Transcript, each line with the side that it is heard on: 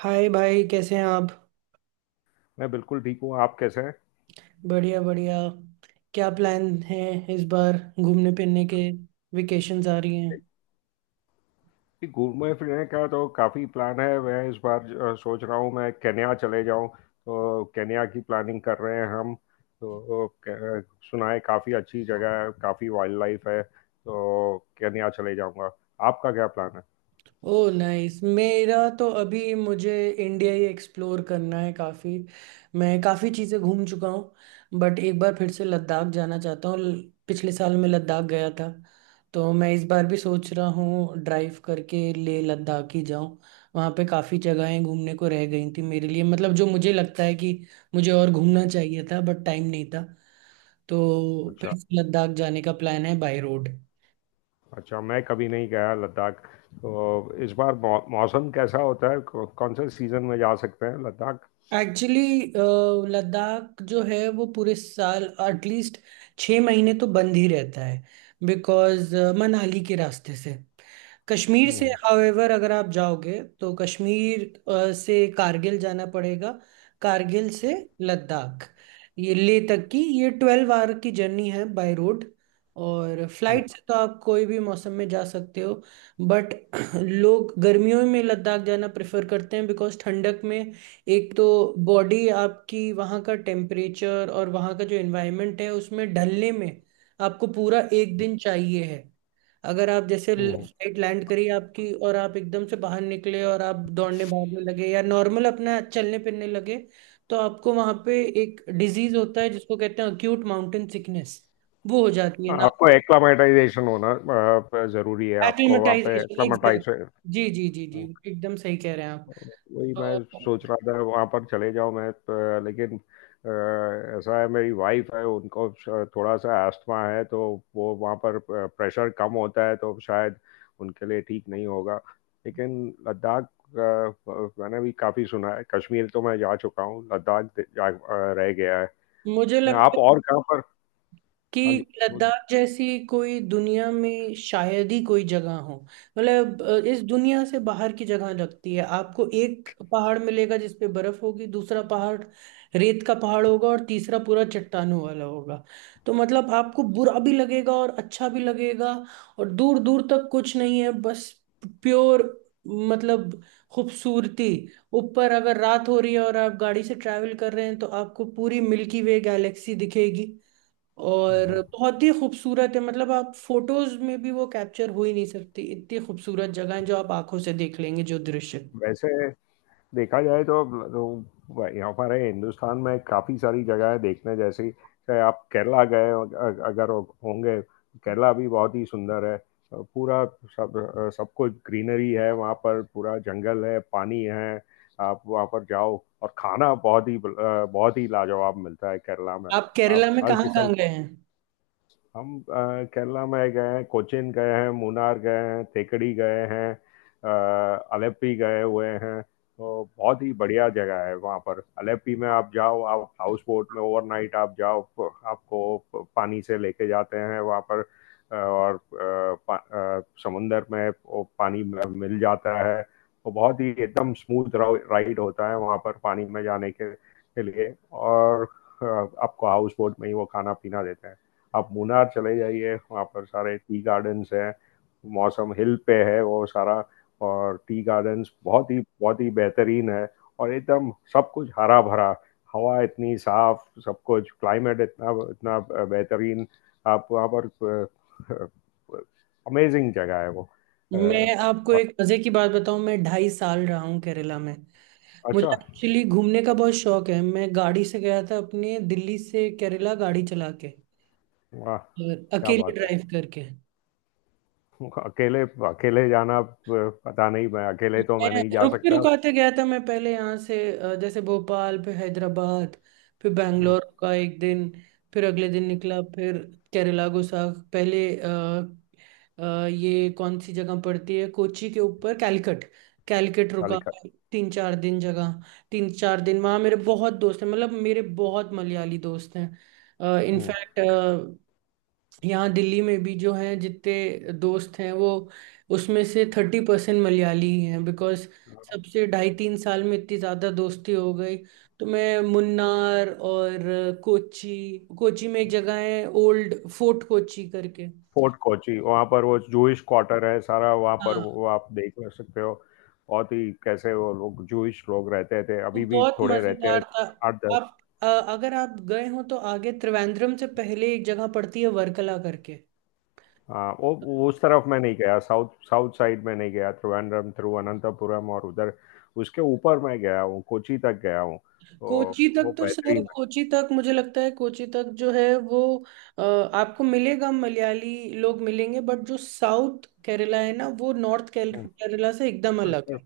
right: हाय भाई कैसे हैं आप।
left: मैं बिल्कुल ठीक हूँ। आप कैसे हैं?
right: बढ़िया बढ़िया। क्या प्लान है इस बार घूमने फिरने के। वेकेशंस आ रही हैं।
left: घूमने फिरने का तो काफ़ी प्लान है। मैं इस बार सोच रहा हूँ मैं केन्या चले जाऊँ, तो केन्या की प्लानिंग कर रहे हैं हम। तो सुना है काफ़ी अच्छी जगह है, काफ़ी वाइल्ड लाइफ है, तो केन्या चले जाऊँगा। आपका क्या प्लान है?
right: Oh nice. मेरा तो अभी मुझे इंडिया ही एक्सप्लोर करना है काफ़ी। मैं काफ़ी चीज़ें घूम चुका हूँ बट एक बार फिर से लद्दाख जाना चाहता हूँ। पिछले साल मैं लद्दाख गया था। तो मैं इस बार भी सोच रहा हूँ ड्राइव करके लेह लद्दाख ही जाऊँ। वहाँ पे काफ़ी जगहें घूमने को रह गई थी मेरे लिए, मतलब जो मुझे लगता है कि मुझे और घूमना चाहिए था बट टाइम नहीं था। तो
left: अच्छा।
right: फिर से लद्दाख जाने का प्लान है बाय रोड।
left: अच्छा, मैं कभी नहीं गया लद्दाख। तो इस बार मौसम कैसा होता है? कौन से सीज़न में जा सकते हैं लद्दाख?
right: एक्चुअली लद्दाख जो है वो पूरे साल एटलीस्ट 6 महीने तो बंद ही रहता है बिकॉज मनाली के रास्ते से। कश्मीर
left: हम्म,
right: से
left: हम्म,
right: हावेवर अगर आप जाओगे तो कश्मीर से कारगिल जाना पड़ेगा। कारगिल से लद्दाख। ये लेह तक की ये 12 आवर की जर्नी है बाय रोड। और फ्लाइट से तो आप कोई भी मौसम में जा सकते हो। बट लोग गर्मियों में लद्दाख जाना प्रेफर करते हैं बिकॉज ठंडक में। एक तो बॉडी आपकी, वहाँ का टेम्परेचर और वहाँ का जो एनवायरनमेंट है उसमें ढलने में आपको पूरा एक दिन चाहिए है। अगर आप जैसे
left: हम्म, हम्म।
right: फ्लाइट लैंड करी आपकी और आप एकदम से बाहर निकले और आप दौड़ने भागने लगे या नॉर्मल अपना चलने फिरने लगे, तो आपको वहाँ पे एक डिजीज होता है जिसको कहते हैं अक्यूट माउंटेन सिकनेस। वो हो जाती है ना।
left: आपको एक्लामेटाइजेशन होना जरूरी है, आपको वहाँ पे
right: एक्लिमेटाइजेशन एग्जैक्ट।
left: एक्लामेटाइज।
right: जी जी जी जी, एकदम सही कह रहे हैं आप।
left: वही मैं
right: तो
left: सोच रहा था वहाँ पर चले जाओ मैं, लेकिन ऐसा है, मेरी वाइफ है, उनको थोड़ा सा एस्थमा है। तो वो वहाँ पर प्रेशर कम होता है तो शायद उनके लिए ठीक नहीं होगा। लेकिन लद्दाख, मैंने भी काफ़ी सुना है। कश्मीर तो मैं जा चुका हूँ, लद्दाख जा रह गया है।
right: मुझे
left: आप
right: लगता है
left: और कहाँ पर?
right: कि
left: हाँ जी। वो-
right: लद्दाख जैसी कोई दुनिया में शायद ही कोई जगह हो। मतलब इस दुनिया से बाहर की जगह लगती है। आपको एक पहाड़ मिलेगा जिस पे बर्फ होगी, दूसरा पहाड़ रेत का पहाड़ होगा और तीसरा पूरा चट्टानों वाला होगा। तो मतलब आपको बुरा भी लगेगा और अच्छा भी लगेगा। और दूर दूर तक कुछ नहीं है, बस प्योर, मतलब खूबसूरती। ऊपर अगर रात हो रही है और आप गाड़ी से ट्रैवल कर रहे हैं तो आपको पूरी मिल्की वे गैलेक्सी दिखेगी। और बहुत ही खूबसूरत है, मतलब आप फोटोज में भी वो कैप्चर हो ही नहीं सकती, इतनी खूबसूरत जगह है जो आप आंखों से देख लेंगे, जो दृश्य।
left: वैसे देखा जाए तो हमारे तो यहाँ पर है, हिंदुस्तान में काफ़ी सारी जगह है देखने जैसी। चाहे आप केरला गए, अगर होंगे। केरला भी बहुत ही सुंदर है, पूरा। सब सब कुछ ग्रीनरी है वहाँ पर, पूरा जंगल है, पानी है। आप वहाँ पर जाओ, और खाना बहुत ही लाजवाब मिलता है केरला में।
right: आप
left: आप
right: केरला में
left: हर
right: कहाँ
left: किस्म।
right: कहाँ गए हैं।
left: हम केरला में गए हैं, कोचीन गए हैं, मुनार गए हैं, थेकड़ी गए हैं, अ, अलेप्पी गए हुए हैं। तो बहुत ही बढ़िया जगह है वहाँ पर। अलेप्पी में आप जाओ, आप हाउस बोट में ओवरनाइट आप जाओ। आपको पानी से लेके जाते हैं वहाँ पर। और समुंदर में वो पानी में मिल जाता है। वो बहुत ही एकदम स्मूथ राइड होता है, वहाँ पर पानी में जाने के लिए। और अ, आपको हाउस बोट में ही वो खाना पीना देते हैं। आप मुनार चले जाइए, वहाँ पर सारे टी गार्डन्स हैं। मौसम हिल पे है वो सारा। और टी गार्डन्स बहुत ही बेहतरीन है। और एकदम सब कुछ हरा भरा, हवा इतनी साफ, सब कुछ, क्लाइमेट इतना इतना बेहतरीन। आप वहाँ पर, अमेजिंग जगह है वो।
right: मैं आपको
left: और।
right: एक मजे की बात बताऊं, मैं 2.5 साल रहा हूँ केरला में। मुझे
left: अच्छा।
right: एक्चुअली घूमने का बहुत शौक है। मैं गाड़ी से गया था, अपने दिल्ली से केरला गाड़ी चला के
left: वाह।
right: और
left: क्या
right: अकेले
left: बात है!
right: ड्राइव करके।
left: अकेले? अकेले जाना? पता नहीं, मैं अकेले तो मैं
right: मैं
left: नहीं जा
right: रुकते
left: सकता।
right: रुकाते गया था। मैं पहले यहाँ से जैसे भोपाल, फिर हैदराबाद, फिर बैंगलोर का एक दिन। फिर अगले दिन निकला, फिर केरला गुसाख पहले ये कौन सी जगह पड़ती है कोची के ऊपर, कैलकट। कैलकट रुका
left: कालिका।
right: तीन चार दिन जगह। तीन चार दिन वहाँ मेरे बहुत दोस्त हैं, मतलब मेरे बहुत मलयाली दोस्त हैं इनफैक्ट। यहाँ दिल्ली में भी जो हैं, जितने दोस्त हैं वो उसमें से 30% मलयाली ही हैं, बिकॉज सबसे ढाई तीन साल में इतनी ज़्यादा दोस्ती हो गई। तो मैं मुन्नार और कोची, कोची में एक जगह है ओल्ड फोर्ट कोची करके।
left: फोर्ट कोची, वहाँ पर वो जूश क्वार्टर है सारा, वहाँ पर
right: हाँ,
left: वो आप देख ले सकते हो। बहुत ही, कैसे वो लोग, जूश लोग रहते थे,
right: वो
left: अभी भी
right: बहुत
left: थोड़े रहते हैं।
right: मज़ेदार था।
left: आठ दस।
right: आप अ, अगर आप गए हो तो आगे त्रिवेंद्रम से पहले एक जगह पड़ती है, वर्कला करके।
left: हाँ, वो उस तरफ मैं नहीं गया। साउथ साउथ साइड में नहीं गया। त्रिवेंद्रम, तिरुवनंतपुरम और उधर, उसके ऊपर मैं गया हूँ, कोची तक गया हूँ, तो
right: कोची
left: वो
right: तक तो सर,
left: बेहतरीन है।
right: कोची तक मुझे लगता है कोची तक जो है वो आपको मिलेगा, मलयाली लोग मिलेंगे, बट जो साउथ केरला है ना वो नॉर्थ
left: हम्म।
right: केरला से एकदम अलग
left: उसके-
right: है।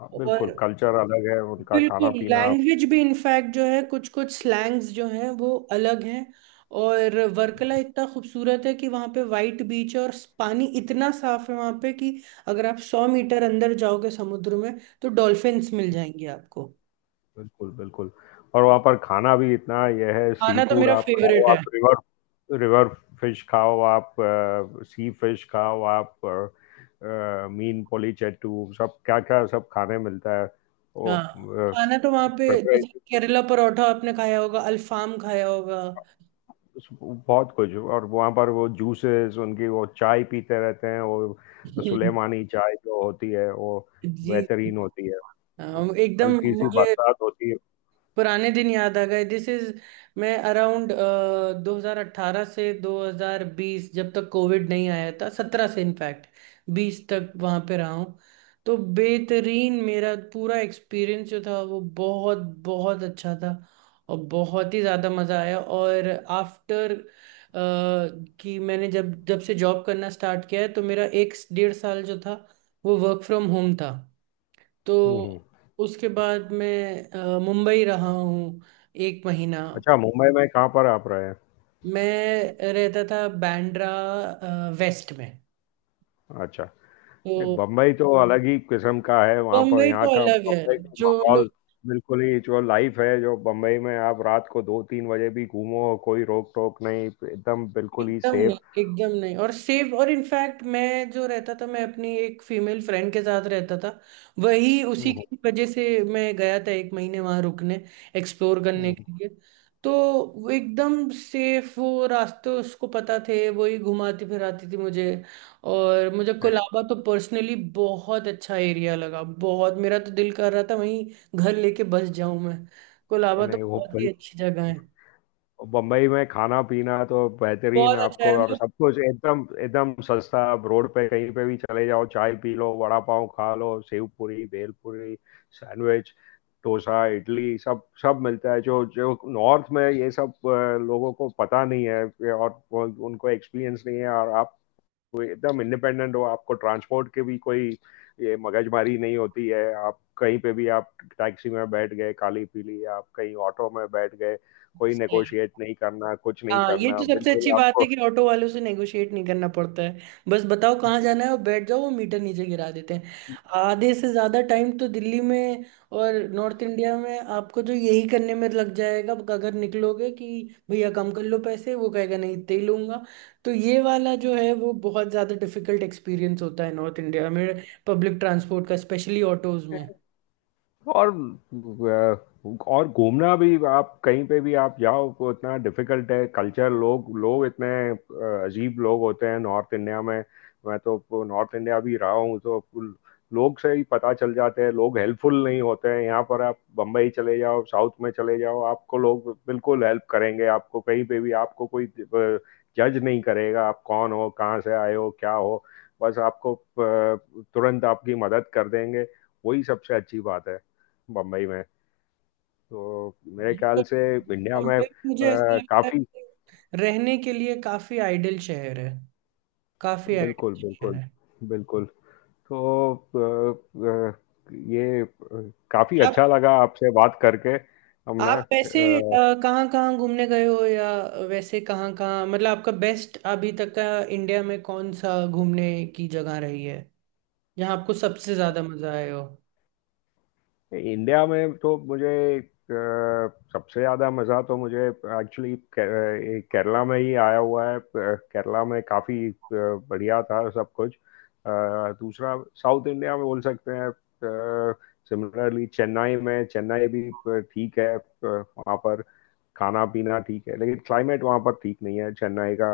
left: हाँ, बिल्कुल।
right: और
left: कल्चर अलग है उनका, खाना
right: बिल्कुल
left: पीना।
right: लैंग्वेज भी, इनफैक्ट जो है कुछ कुछ स्लैंग्स जो हैं वो अलग हैं। और वर्कला इतना खूबसूरत है कि वहाँ पे वाइट बीच है और पानी इतना साफ है वहाँ पे कि अगर आप 100 मीटर अंदर जाओगे समुद्र में तो डॉल्फिन्स मिल जाएंगी आपको।
left: बिल्कुल, बिल्कुल। और वहाँ पर खाना भी इतना यह है, सी
right: खाना तो
left: फूड
right: मेरा
left: आप खाओ,
right: फेवरेट है।
left: आप रिवर रिवर फिश खाओ आप। सी फिश खाओ आप। मीन पोलीचेटू, सब क्या क्या सब खाने मिलता है वो।
right: हाँ, खाना तो वहां पे जैसे
left: प्रिपरेशन
right: केरला परोठा आपने खाया होगा, अल्फाम खाया होगा।
left: बहुत कुछ। और वहाँ पर वो जूसेस उनकी, वो चाय पीते रहते हैं वो।
right: हम्म,
left: सुलेमानी चाय जो होती है वो
right: जी।
left: बेहतरीन होती है। वो
right: हाँ, एकदम।
left: हल्की सी
right: मुझे
left: बरसात होती है।
right: पुराने दिन याद आ गए। दिस इज, मैं अराउंड 2018 से 2020, जब तक कोविड नहीं आया था, 17 से इनफैक्ट 20 तक वहां पे रहा हूँ। तो बेहतरीन, मेरा पूरा एक्सपीरियंस जो था वो बहुत बहुत अच्छा था और बहुत ही ज़्यादा मज़ा आया। और आफ्टर कि मैंने जब जब से जॉब करना स्टार्ट किया है, तो मेरा एक 1.5 साल जो था वो वर्क फ्रॉम होम था। तो
left: हुँ, हुँ।
right: उसके बाद मैं मुंबई रहा हूँ एक महीना।
left: अच्छा, मुंबई में कहाँ पर आप रहे हैं?
right: मैं रहता था बांद्रा वेस्ट में।
left: अच्छा। नहीं,
right: तो
left: बम्बई तो अलग ही किस्म का है, वहाँ पर
right: मुंबई
left: यहाँ
right: तो
left: का
right: अलग है,
left: बम्बई का
right: जो
left: माहौल। बिल्कुल ही, जो लाइफ है जो बम्बई में, आप रात को 2-3 बजे भी घूमो, कोई रोक टोक नहीं। एकदम बिल्कुल ही
right: एकदम नहीं,
left: सेफ।
right: एकदम नहीं। और सेफ, और इनफैक्ट मैं जो रहता था मैं अपनी एक फीमेल फ्रेंड के साथ रहता था, वही, उसी
left: नहीं,
right: की वजह से मैं गया था एक महीने वहां रुकने, एक्सप्लोर करने के लिए। तो वो एकदम सेफ, वो रास्ते उसको पता थे, वही घुमाती फिराती थी मुझे। और मुझे कोलाबा तो पर्सनली बहुत अच्छा एरिया लगा, बहुत, मेरा तो दिल कर रहा था वहीं घर लेके बस जाऊं मैं। कोलाबा तो
left: नहीं, वो
right: बहुत ही
left: बिल्कुल।
right: अच्छी जगह है।
left: बम्बई में खाना पीना तो बेहतरीन
right: बहुत अच्छा
left: आपको,
right: है,
left: और
right: हम
left: सब कुछ एकदम एकदम सस्ता। आप रोड पे कहीं पे भी चले जाओ, चाय पी लो, वड़ा पाव खा लो, सेव पूरी, भेल पूरी, सैंडविच, डोसा, इडली, सब सब मिलता है। जो जो नॉर्थ में ये सब लोगों को पता नहीं है, और उनको एक्सपीरियंस नहीं है। और आप एकदम इंडिपेंडेंट हो, आपको ट्रांसपोर्ट की भी कोई ये मगजमारी नहीं होती है। आप कहीं पे भी, आप टैक्सी में बैठ गए काली पीली, आप कहीं ऑटो में बैठ गए, कोई
right: लोग।
left: नेगोशिएट नहीं करना, कुछ नहीं
right: हाँ, ये
left: करना
right: तो सबसे अच्छी
left: बिल्कुल
right: बात है
left: आपको।
right: कि ऑटो वालों से नेगोशिएट नहीं करना पड़ता है। बस बताओ कहाँ जाना है और बैठ जाओ, वो मीटर नीचे गिरा देते हैं। आधे से ज्यादा टाइम तो दिल्ली में और नॉर्थ इंडिया में आपको जो यही करने में लग जाएगा अगर निकलोगे कि भैया कम कर लो पैसे, वो कहेगा नहीं इतने ही लूंगा। तो ये वाला जो है वो बहुत ज्यादा डिफिकल्ट एक्सपीरियंस होता है नॉर्थ इंडिया में पब्लिक ट्रांसपोर्ट का, स्पेशली ऑटोज में।
left: और अ, और घूमना भी। आप कहीं पे भी आप जाओ तो इतना डिफिकल्ट है, कल्चर, लोग लोग इतने अजीब लोग होते हैं नॉर्थ इंडिया में। मैं तो नॉर्थ इंडिया भी रहा हूँ, तो लोग से ही पता चल जाते हैं, लोग हेल्पफुल नहीं होते हैं यहाँ पर। आप बम्बई चले जाओ, साउथ में चले जाओ, आपको लोग बिल्कुल हेल्प करेंगे। आपको कहीं पे भी आपको कोई जज नहीं करेगा, आप कौन हो, कहाँ से आए हो, क्या हो। बस आपको तुरंत आपकी मदद कर देंगे। वही सबसे अच्छी बात है बम्बई में। तो मेरे
right: ये
left: ख्याल
right: तो-
left: से इंडिया में
right: मुंबई मुझे ऐसा लगता है
left: काफी।
right: कि रहने के लिए काफी आइडियल शहर है। काफी
left: बिल्कुल,
right: आइडिया यार
left: बिल्कुल,
right: है।
left: बिल्कुल। तो ये काफी
right: आप
left: अच्छा लगा आपसे बात करके। हमने
right: आप वैसे कहाँ कहाँ घूमने गए हो, या वैसे कहाँ कहाँ, मतलब आपका बेस्ट अभी तक का इंडिया में कौन सा घूमने की जगह रही है जहाँ आपको सबसे ज्यादा मजा आया हो।
left: इंडिया में तो मुझे अ, सबसे ज्यादा मजा तो मुझे एक्चुअली केरला में ही आया हुआ है। केरला में काफी बढ़िया था सब कुछ। दूसरा साउथ इंडिया में बोल सकते हैं। सिमिलरली चेन्नई में। चेन्नई भी ठीक है, वहाँ पर खाना पीना ठीक है, लेकिन क्लाइमेट वहाँ पर ठीक नहीं है चेन्नई का।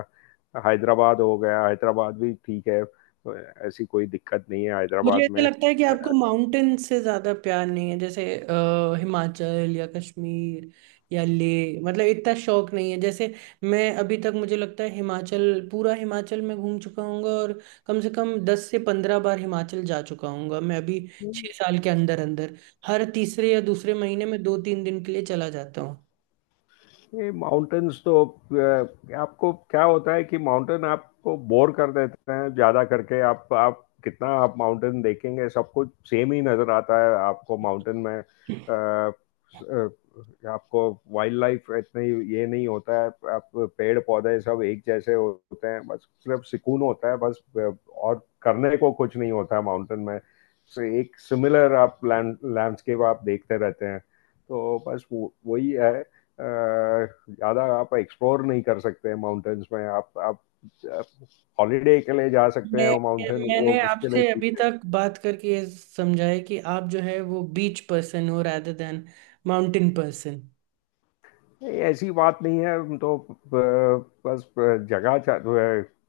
left: हैदराबाद हो गया, हैदराबाद भी ठीक है, ऐसी कोई दिक्कत नहीं है
right: मुझे
left: हैदराबाद
right: ऐसा
left: में।
right: लगता है कि आपको माउंटेन से ज्यादा प्यार नहीं है, जैसे हिमाचल या कश्मीर या लेह, मतलब इतना शौक नहीं है। जैसे मैं, अभी तक मुझे लगता है हिमाचल, पूरा हिमाचल मैं घूम चुका हूँ और कम से कम 10 से 15 बार हिमाचल जा चुका हूँ मैं। अभी 6 साल के अंदर अंदर हर तीसरे या दूसरे महीने में दो तीन दिन के लिए चला जाता हूँ
left: ये माउंटेन्स तो, आपको क्या होता है कि माउंटेन आपको बोर कर देते हैं ज़्यादा करके। आप कितना आप माउंटेन देखेंगे, सब कुछ सेम ही नज़र आता है आपको माउंटेन में। अ, आपको वाइल्ड लाइफ इतनी ये नहीं होता है। आप पेड़ पौधे सब एक जैसे होते हैं, बस सिर्फ सुकून होता है बस, और करने को कुछ नहीं होता है माउंटेन में। So, एक सिमिलर आप लैंडस्केप आप देखते रहते हैं, तो बस वही है। ज़्यादा आप एक्सप्लोर नहीं कर सकते हैं माउंटेन्स में। आप हॉलीडे के लिए जा सकते हैं,
right: मैं।
left: वो माउंटेन वो
right: मैंने
left: उसके लिए
right: आपसे अभी
left: ठीक।
right: तक बात करके ये समझा है कि आप जो है वो बीच पर्सन हो, रादर देन माउंटेन पर्सन।
left: नहीं, ऐसी बात नहीं है। हम तो बस जगह,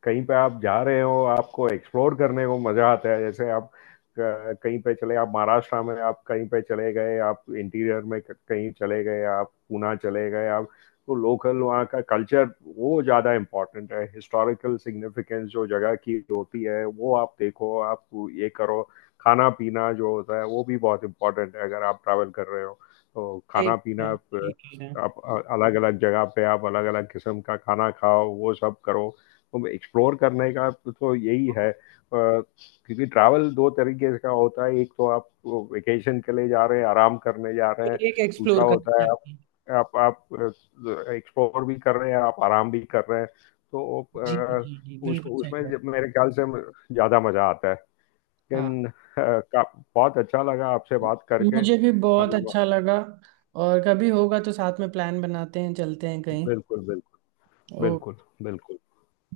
left: कहीं पे आप जा रहे हो, आपको एक्सप्लोर करने को मजा आता है। जैसे आप कहीं पे चले, आप महाराष्ट्र में, आप कहीं पे चले गए, आप इंटीरियर में कहीं चले गए, आप पूना चले गए, आप तो लोकल वहाँ का कल्चर, वो ज़्यादा इम्पोर्टेंट है। हिस्टोरिकल सिग्निफिकेंस जो जगह की होती है, वो आप देखो, आप ये करो। खाना पीना जो होता है वो भी बहुत इम्पोर्टेंट है अगर आप ट्रैवल कर रहे हो। तो
right: सही
left: खाना
right: कह रहे
left: पीना
right: हैं, सही कह रहे हैं।
left: आप अलग अलग जगह पे आप अलग अलग किस्म का खाना खाओ, वो सब करो। तो एक्सप्लोर करने का तो यही है। क्योंकि ट्रैवल दो तरीके का होता है, एक तो आप वेकेशन के लिए जा रहे हैं, आराम करने जा रहे हैं।
right: ये एक
left: दूसरा
right: एक्सप्लोर करनी
left: होता है आप
right: चाहिए।
left: आप आप एक्सप्लोर भी कर रहे हैं, आप आराम भी कर रहे हैं। तो
right: जी जी जी
left: उस
right: बिल्कुल सही
left: उसमें
right: कह रहे
left: जब मेरे ख्याल से ज़्यादा मज़ा आता है।
right: हैं। हाँ,
left: लेकिन का- बहुत अच्छा लगा आपसे बात करके।
right: मुझे भी बहुत अच्छा लगा। और कभी होगा तो साथ में प्लान बनाते हैं, चलते हैं कहीं।
left: बिल्कुल, बिल्कुल,
right: ओ।
left: बिल्कुल, बिल्कुल।